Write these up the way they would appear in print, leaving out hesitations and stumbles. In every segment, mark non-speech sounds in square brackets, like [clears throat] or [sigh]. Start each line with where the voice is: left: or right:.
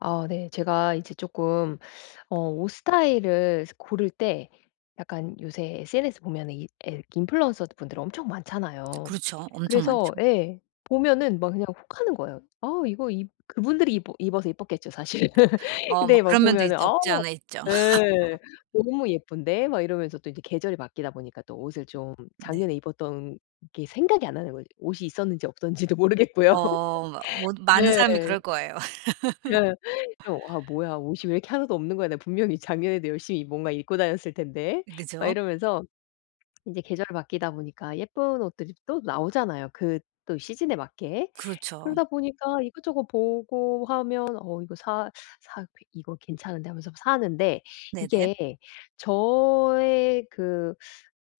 left: 아 네. 제가 이제 조금 옷 스타일을 고를 때 약간 요새 SNS 보면은 이 에 인플루언서 분들 엄청 많잖아요.
right: 그렇죠. 엄청
left: 그래서
right: 많죠.
left: 예. 보면은 막 그냥 혹하는 거예요. 아 이거 이 그분들이 입어서 이뻤겠죠 사실. [laughs]
right: 어 뭐
left: 근데 막
right: 그런 면도 있
left: 보면은 아
right: 없지 않아 있죠. [laughs]
left: 예. '너무 예쁜데?' 막 이러면서 또 이제 계절이 바뀌다 보니까 또 옷을 좀
right: 네.
left: 작년에 입었던 게 생각이 안 나는 거지 옷이 있었는지 없었는지도 모르겠고요. [laughs]
right: 어 막 뭐 많은 사람이
left: 네.
right: 그럴 거예요. [laughs]
left: 예. 그럼 '아 뭐야 옷이 왜 이렇게 하나도 없는 거야. 내가 분명히 작년에도 열심히 뭔가 입고 다녔을 텐데.' 막
right: 그죠?
left: 이러면서 인제 계절 바뀌다 보니까 예쁜 옷들이 또 나오잖아요 그 또 시즌에 맞게.
right: 그렇죠.
left: 그러다 보니까 이것저것 보고 하면 '어 이거 사 사 이거 괜찮은데.' 하면서 사는데
right: 네네.
left: 이게 저의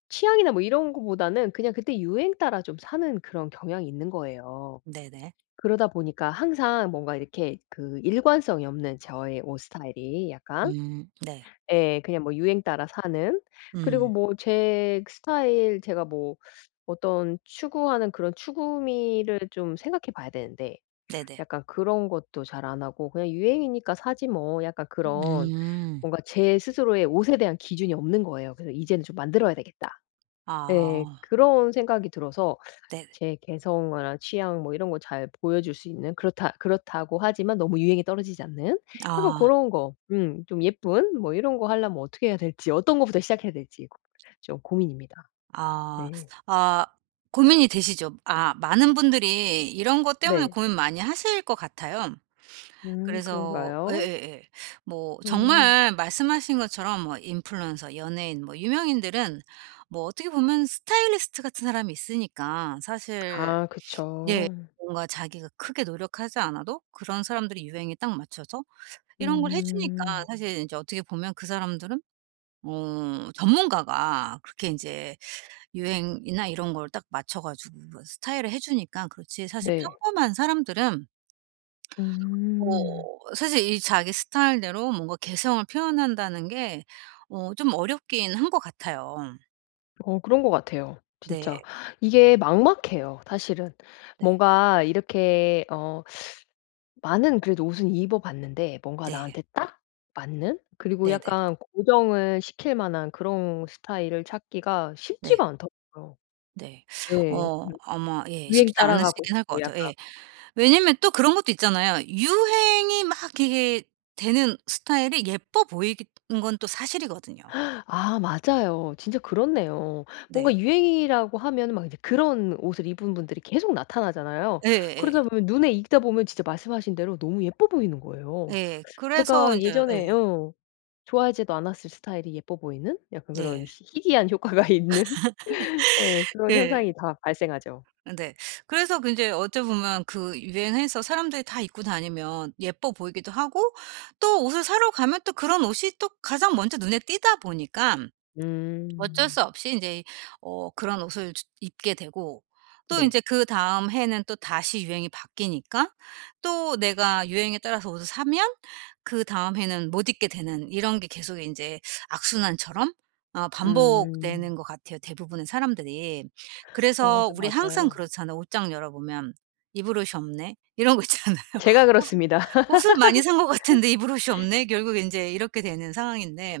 left: 취향이나 뭐 이런 거보다는 그냥 그때 유행 따라 좀 사는 그런 경향이 있는 거예요.
right: 네네.
left: 그러다 보니까 항상 뭔가 이렇게 그 일관성이 없는 저의 옷 스타일이 약간
right: 네.
left: 예 그냥 뭐 유행 따라 사는 그리고
right: 음
left: 뭐 제 스타일 제가 뭐 어떤 추구하는 그런 추구미를 좀 생각해 봐야 되는데
right: 네네.
left: 약간 그런 것도 잘 안 하고 '그냥 유행이니까 사지 뭐.' 약간 그런
right: 음.
left: 뭔가 제 스스로의 옷에 대한 기준이 없는 거예요. 그래서 '이제는 좀 만들어야 되겠다.' 예.
right: 아
left: 그런 생각이 들어서
right: 네.
left: 제 개성이나 취향 뭐 이런 거 잘 보여줄 수 있는 그렇다고 하지만 너무 유행에 떨어지지 않는 약간 그
right: 아
left: 런 거 좀 예쁜 뭐 이런 거 하려면 어떻게 해야 될지 어떤 거부터 시작해야 될지 고 좀 고민입니다.
right: 아
left: 네.
right: 아 고민이 되시죠? 아 많은 분들이 이런 것 때문에
left: 네.
right: 고민 많이 하실 것 같아요. 그래서
left: 그런가요?
right: 예예예. 뭐
left: 음.
right: 정말 말씀하신 것처럼 뭐 인플루언서, 연예인 뭐 유명인들은 뭐 어떻게 보면 스타일리스트 같은 사람이 있으니까 사실
left: 아
right: 예
left: 그쵸.
right: 뭔가 자기가 크게 노력하지 않아도 그런 사람들이 유행에 딱 맞춰서 이런 걸 해 주니까
left: 음.
right: 사실 인제 어떻게 보면 그 사람들은 어 전문가가 그렇게 인제 유행이나 이런 걸 딱 맞춰 가지고 스타일을 해 주니까 그렇지 사실
left: 네.
right: 평범한 사람들은
left: 음.
right: 어 사실 이 자기 스타일대로 뭔가 개성을 표현한다는 게 어 좀 어렵긴 한 것 같아요.
left: 어 그런 것 같아요
right: 네.
left: 진짜. 이게 막막해요 사실은.
right: 네.
left: 뭔가 이렇게 많은 그래도 옷은 입어 봤는데 뭔가
right: 네.
left: 나한테 딱 맞는 그리고
right: 네 네. 네.
left: 약간 고정을 시킬 만한 그런 스타일을 찾기가
right: 네.
left: 쉽지가 않더라고요.
right: 네.
left: 예.
right: 어
left: 그
right: 아마 예 쉽지
left: 유행 따라가고
right: 않으시긴 할 것
left: 싶고
right: 같아요.
left: 약간
right: 예. 왜냐면 또 그런 것도 있잖아요. 유행이 막 이게 되는 스타일이 예뻐 보이는 건 또 사실이거든요.
left: 아 맞아요. 진짜 그렇네요.
right: 네.
left: 뭔가 유행이라고 하면 막 이제 그런 옷을 입은 분들이 계속 나타나잖아요.
right: 예예. 예.
left: 그러다 보면 눈에 익다 보면 진짜 말씀하신 대로 너무 예뻐 보이는 거예요.
right: 예. 그래서
left: 제가
right: 인제
left: 예전에
right: 예.
left: 좋아하지도 않았을 스타일이 예뻐 보이는 약간 그런
right: 네.
left: 희 희귀한 [laughs] 효과가 있는 예. 그런
right: 예.
left: 현상이 다 발생하죠.
right: 네. 그래서 그제 어찌 보면 그 유행해서 사람들이 다 입고 다니면 예뻐 보이기도 하고 또 옷을 사러 가면 또 그런 옷이 또 가장 먼저 눈에 띄다 보니까 어쩔 수
left: 음.
right: 없이 인제 어 그런 옷을 주 입게 되고 또
left: 네.
right: 인제 그다음 해는 또 다시 유행이 바뀌니까 또 내가 유행에 따라서 옷을 사면 그다음 해는 못 입게 되는 이런 게 계속 인제 악순환처럼 어
left: 음.
right: 반복되는 것 같아요, 대부분의 사람들이.
left: 어
right: 그래서
left: 네
right: 우리 항상
left: 맞아요.
right: 그렇잖아요. 옷장 열어보면 '입을 옷이 없네.' 이런 거 있잖아요.
left: 제가
right: [laughs] 옷을
left: 그렇습니다. [laughs]
right: '옷을 많이 산 것 같은데 입을 옷이 없네.' 결국 인제 이렇게 되는 상황인데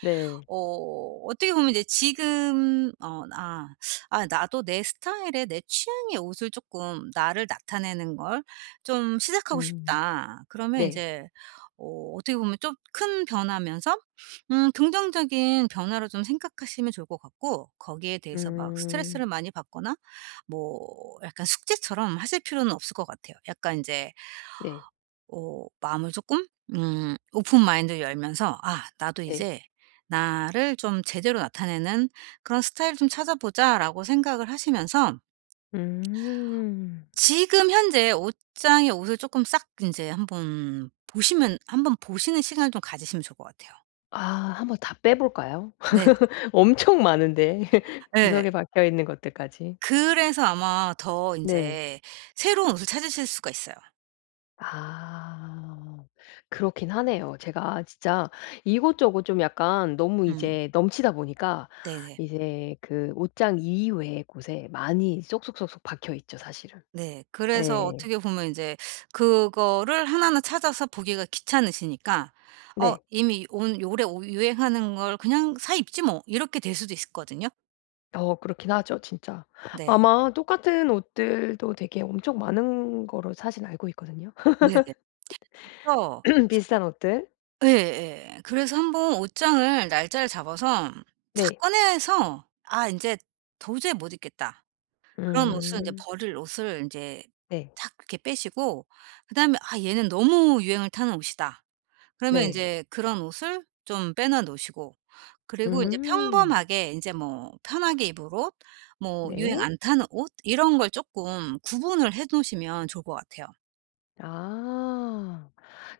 left: 네.
right: 어 어떻게 보면 이제 지금 나도 내 스타일에 내 취향의 옷을 조금 나를 나타내는 걸 좀 시작하고
left: 음.
right: 싶다. 그러면 이
left: 네.
right: 제 어 어떻게 보면 좀 큰 변화면서 긍정적인 변화로 좀 생각하시면 좋을 것 같고 거기에 대해서 막
left: 음.
right: 스트레스를 많이 받거나 뭐 약간 숙제처럼 하실 필요는 없을 것 같아요. 약간 이제
left: 네.
right: 어 마음을 조금 오픈 마인드를 열면서 '아 나도
left: 네.
right: 이제 나를 좀 제대로 나타내는 그런 스타일을 좀 찾아보자.'라고 생각을 하시면서
left: 음.
right: 지금 현재 옷장의 옷을 조금 싹 이제 한번 보시는 시간을 좀 가지시면 좋을 것 같아요.
left: 아 한번 다 빼 볼까요?
right: 네네.
left: [laughs] 엄청 많은데
right: 네
left: 구석에 박혀 있는 것들까지.
right: 그래서 아마 더 이
left: 네.
right: 제 새로운 옷을 찾으실 수가 있어요.
left: 아. 그렇긴 하네요. 제가 진짜 이곳저곳 좀 약간 너무
right: 음.
left: 이제 넘치다 보니까
right: 네네.
left: 이제 그 옷장 이외의 곳에 많이 쏙쏙쏙쏙 박혀 있죠, 사실은.
right: 네. 그래서
left: 네,
right: 어떻게 보면 이제 그거를 하나하나 찾아서 보기가 귀찮으시니까 '어
left: 네.
right: 이미 온 요래 오 유행하는 걸 그냥 사 입지 뭐.' 이렇게 될 수도 있거든요.
left: 어 그렇긴 하죠, 진짜.
right: 네.
left: 아마 똑같은 옷들도 되게 엄청 많은 거로 사실 알고 있거든요.
right: 네네. 그래서
left: [clears throat] 비슷한 옷들.
right: 예예. 그래서 한번 옷장을 날짜를 잡아서 싹
left: 네.
right: 꺼내서 '아 인제 도저히 못 입겠다.' 그런 옷은 이제
left: 음.
right: 버릴 옷을 인제
left: 네.
right: 탁 이렇게 빼시고 그다음에 '아 얘는 너무 유행을 타는 옷이다.' 그러면
left: 네.
right: 인제 그런 옷을 좀 빼놔 놓으시고 그리고 인제
left: 음.
right: 평범하게 인제 뭐 편하게 입을 옷 뭐 유행
left: 네.
right: 안 타는 옷 이런 걸 쪼끔 구분을 해 놓으시면 좋을 것 같아요.
left: 아.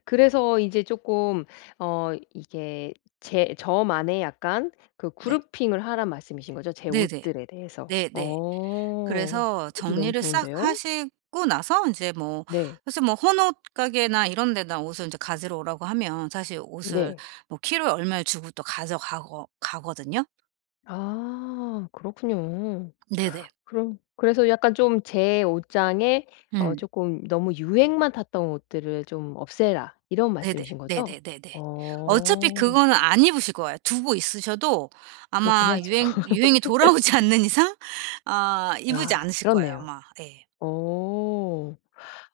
left: 그래서 이제 쪼끔 어 이게 제 저만의 약간 그
right: 네.
left: 그루핑을 하란 말씀이신 거죠? 제
right: 네네.
left: 옷들에 대해서.
right: 네네.
left: 어.
right: 그래서
left: 그것도 너무
right: 정리를 싹
left: 좋은데요?
right: 하시고 나서 인제 뭐
left: 네.
right: 사실 뭐 헌옷 가게나 이런 데다 옷을 인제 가지러 오라고 하면 사실 옷을
left: 네.
right: 뭐 키로에 얼마에 주고 또 가져가거 가거든요.
left: 아 그렇군요.
right: 네네.
left: 그럼 그래서 약간 좀 제 옷장에 어
right: 음.
left: 쪼끔 '너무 유행만 탔던 옷들을 좀 없애라.' 이런
right: 네네.
left: 말씀이신 거죠?
right: 네네네네. 어차피
left: 어.
right: 그거는 안 입으실 거예요. 두고 있으셔도
left: 그렇긴
right: 아마
left: 하죠.
right: 유행이
left: [laughs]
right: 돌아오지 않는 이상 아 입으지
left: 아
right: 않으실 거예요
left: 그렇네요.
right: 아마. 예.
left: 어.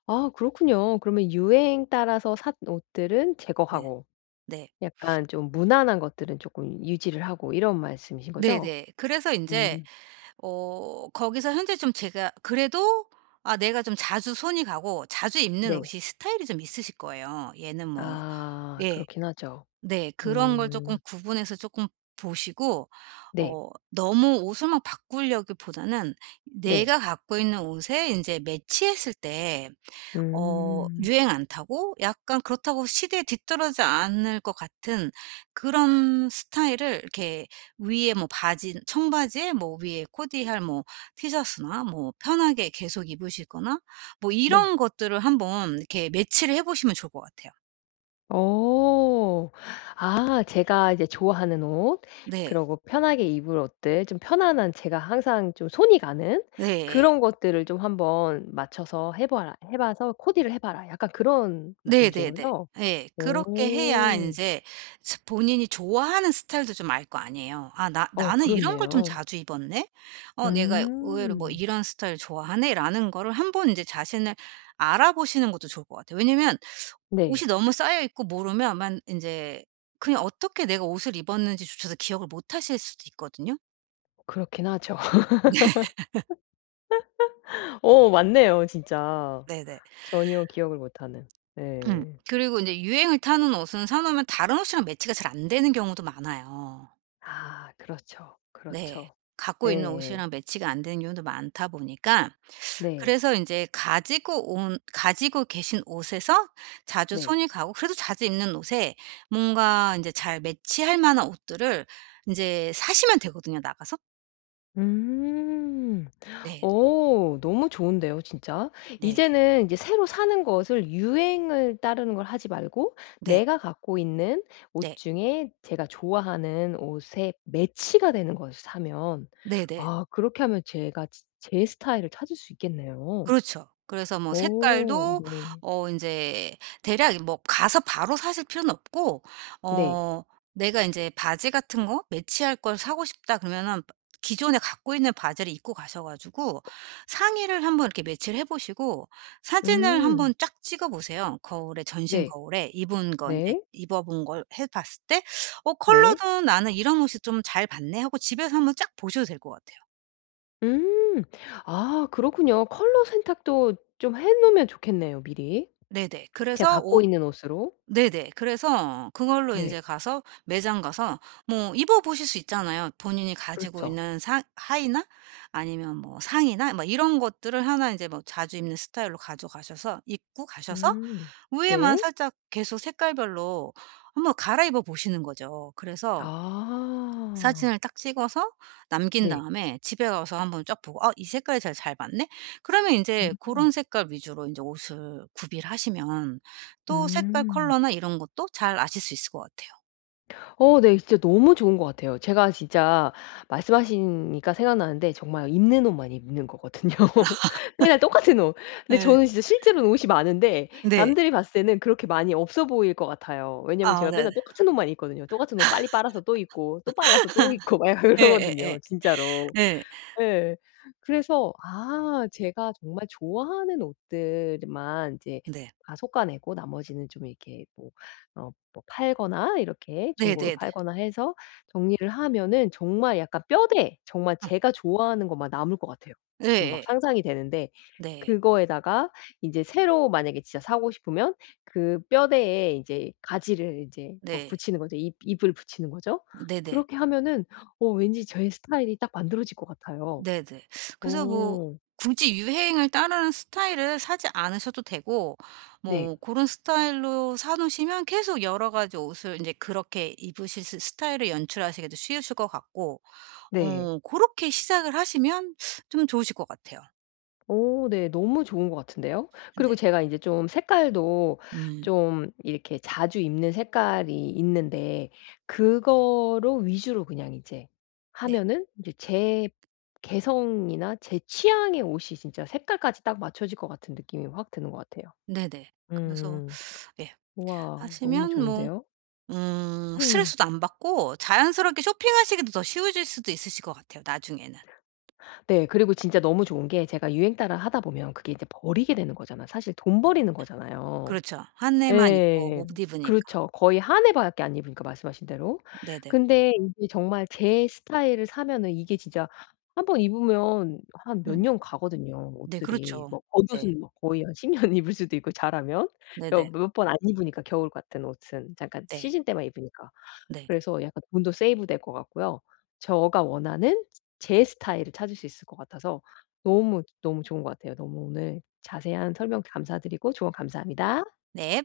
left: 아 그렇군요. 그러면 유행 따라서 산 옷들은
right: 네.
left: 제거하고
right: 네.
left: 약간 좀 무난한 것들은 조금 유지를 하고 이런 말씀이신 거죠?
right: 네네. 그래서 인제
left: 음
right: 어 거기서 현재 좀 제가 그래도 아 내가 좀 자주 손이 가고 자주 입는
left: 네.
right: 옷이 스타일이 좀 있으실 거예요. 얘는 뭐
left: 아
right: 예.
left: 그렇긴 하죠.
right: 네. 그런 걸 조금
left: 음
right: 구분해서 조금 보시고
left: 네.
right: 어 너무 옷을 막 바꾸려기보다는
left: 네.
right: 내가 갖고 있는 옷에 이제 매치했을 때 어
left: 음
right: 유행 안 타고 약간 그렇다고 시대에 뒤떨어지지 않을 것 같은 그런 스타일을 이렇게 위에 뭐 바지 청바지에 뭐 위에 코디할 뭐 티셔츠나 뭐 편하게 계속 입으시거나 뭐
left: 네.
right: 이런 것들을 한번 이렇게 매치를 해 보시면 좋을 것 같아요.
left: 어. 아 제가 이제 좋아하는 옷
right: 네.
left: 그러고 편하게 입을 옷들 좀 편안한 제가 항상 좀 손이 가는
right: 네.
left: 그런 것들을 좀 한번 맞춰서 해 봐서 "코디를 해 봐라." 약간 그런 말씀하신
right: 네네네.
left: 거죠?
right: 예. 그렇게 해야
left: 오.
right: 인제 스 본인이 좋아하는 스타일도 좀 알 거 아니에요. '아 나
left: 어
right: 나는 이런 걸 좀
left: 그렇네요.
right: 자주 입었네. 어 내가 의외로 뭐
left: 음.
right: 이런 스타일 좋아하네.'라는 거를 한번 인제 자신을 알아보시는 것도 좋을 것 같아요. 왜냐면
left: 네.
right: 옷이 너무 쌓여 있고 모르면 만 인제 그냥 어떻게 내가 옷을 입었는지조차도 기억을 못 하실 수도 있거든요.
left: 그렇긴 하죠. [laughs] 어 맞네요 진짜.
right: 네네.
left: 전혀 기억을 못하는.
right: 음.
left: 네.
right: 그리고 인제 유행을 타는 옷은 사 놓으면 다른 옷이랑 매치가 잘 안 되는 경우도 많아요.
left: 아 그렇죠.
right: 네.
left: 그렇죠.
right: 갖고 있는
left: 예예.
right: 옷이랑 매치가 안 되는 경우도 많다 보니까
left: 네.
right: 그래서 인제 가지고 계신 옷에서 자주
left: 네.
right: 손이 가고 그래도 자주 입는 옷에 뭔가 인제 잘 매치할 만한 옷들을 인제 사시면 되거든요 나가서.
left: 음.
right: 네.
left: 어 너무 좋은데요 진짜.
right: 네.
left: 이제는 이제 새로 사는 것을 유행을 따르는 걸 하지 말고
right: 네.
left: 내가 갖고 있는 옷
right: 네.
left: 중에 제가 좋아하는 옷에 매치가 되는 것을 사면
right: 네네.
left: 아 그렇게 하면 제가 지 제 스타일을 찾을 수 있겠네요.
right: 그렇죠. 그래서 뭐
left: 오,
right: 색깔도
left: 네.
right: 어 인제 대략 뭐 가서 바로 사실 필요는 없고
left: 네.
right: 어 내가 인제 바지 같은 거 매치할 걸 사고 싶다 그러면은 기존에 갖고 있는 바지를 입고 가셔 가지고 상의를 한번 이렇게 매치를 해 보시고 사진을 한번
left: 음.
right: 쫙 찍어 보세요. 거울에 전신
left: 네.
right: 거울에 입은 거 인제
left: 네.
right: 입어 본 걸 해 봤을 때 '어
left: 네.
right: 컬러도 나는 이런 옷이 좀 잘 받네.' 하고 집에서 한번 쫙 보셔도 될 것 같아요.
left: 음. 아 그렇군요. 컬러 선택도 좀 해 놓으면 좋겠네요 미리.
right: 네네.
left: 제가
right: 그래서
left: 갖고
right: 오
left: 있는 옷으로.
right: 네네. 그래서 그걸로
left: 네.
right: 인제 가서 매장 가서 뭐 입어 보실 수 있잖아요. 본인이 가지고
left: 그렇죠.
right: 있는 상 하의나 아니면 뭐 상의나 뭐 이런 것들을 하나 인제 뭐 자주 입는 스타일로 가져가셔서 입고 가셔서
left: 음.
right: 위에만
left: 네.
right: 살짝 계속 색깔별로 한번 갈아입어 보시는 거죠. 그래서
left: 아.
right: 사진을 딱 찍어서 남긴
left: 네.
right: 다음에 집에 가서 한번 쫙 보고 '아 이 색깔이 제일 잘 맞네.' 그러면 이제 고런
left: 음.
right: 색깔 위주로 이제 옷을 구비를 하시면 또 색깔
left: 음.
right: 컬러나 이런 것도 잘 아실 수 있을 것 같아요.
left: 어 네. 진짜 너무 좋은 것 같아요. 제가 진짜 말씀하시니까 생각나는데 정말 입는 옷만 입는 거거든요. [laughs] 맨날 똑같은 옷. 근데
right: 예.
left: 저는 진짜 실제로는 옷이 많은데
right: 네.
left: 남들이 봤을 때는 그렇게 많이 없어 보일 것 같아요. 왜냐면
right: 아
left: 제가
right: 네.
left: 맨날 똑같은 옷만 입거든요. 똑같은 옷 빨리 빨아서 또 입고 또 빨아서 또 입고 막 [laughs] 약간
right: 예예예. 예.
left: 그러거든요 진짜로.
right: 예. 예.
left: 예. 그래서 아 제가 정말 좋아하는 옷들만 이제
right: 네.
left: 다 솎아내고 나머지는 좀 이렇게 어 뭐 팔거나 이렇게 중고로
right: 네네네네.
left: 팔거나 해서 정리를 하면은 정말 약간 뼈대 정말 제가 좋아하는 것만 남을 것 같아요. 지금 막
right: 예예.
left: 상상이 되는데
right: 네.
left: 그거에다가 인제 새로 만약에 진짜 사고 싶으면 그 뼈대에 이제 가지를 이제 뭐
right: 네.
left: 붙이는 거죠. 잎 잎을 붙이는 거죠.
right: 네네.
left: 그렇게 하면은 어 왠지 제 스타일이 딱 만들어질 것 같아요.
right: 네네. 그래서 뭐
left: 어.
right: 굳이 유행을 따르는 스타일을 사지 않으셔도 되고 뭐
left: 네.
right: 그런 스타일로 사 놓으시면 계속 여러 가지 옷을 이제 그렇게 입으실 스 스타일을 연출하시기도 쉬우실 것 같고
left: 네.
right: 어 그렇게 시작을 하시면 좀 좋으실 것 같아요.
left: 어 네. 너무 좋은 것 같은데요. 그리고
right: 네.
left: 제가 인제 좀 색깔도
right: 음
left: 좀 이렇게 자주 입는 색깔이 있는데 그거로 위주로 그냥 이제
right: 네.
left: 하면은 이제 제 개성이나 제 취향의 옷이 진짜 색깔까지 딱 맞춰질 것 같은 느낌이 확 드는 것 같아요.
right: 네네. 그래서
left: 음.
right: 예
left: 우와 너무
right: 하시면 뭐
left: 좋은데요. 음.
right: 스트레스도 안 받고 자연스럽게 쇼핑하시기도 더 쉬워질 수도 있으실 것 같아요 나중에는.
left: 네. 그리고 진짜 너무 좋은 게 제가 유행 따라 하다 보면 그게 이제 버리게 되는 거잖아요. 사실 돈 버리는 거잖아요.
right: 그렇죠. 한 해만 입고
left: 예.
right: 못 입으니까.
left: 그렇죠. 거의 한 해 밖에 안 입으니까 말씀하신 대로.
right: 네네.
left: 근데 이게 정말 제 스타일을 사면은 이게 진짜 한 번 입으면 한 몇
right: 음.
left: 년 가거든요,
right: 네
left: 옷들이.
right: 그렇죠.
left: 뭐
right: 네.
left: 겉옷은 뭐 거의 한 10년 [laughs] 입을 수도 있고 잘하면.
right: 네네.
left: 몇 번 안 입으니까 겨울 같은 옷은 잠깐
right: 네.
left: 시즌 때만 입으니까.
right: 네.
left: 그래서 약간 돈도 세이브 될 것 같고요. 제가 원하는 제 스타일을 찾을 수 있을 것 같아서 너무, 너무 좋은 것 같아요. 너무 오늘 자세한 설명 감사드리고 조언 감사합니다.
right: 네.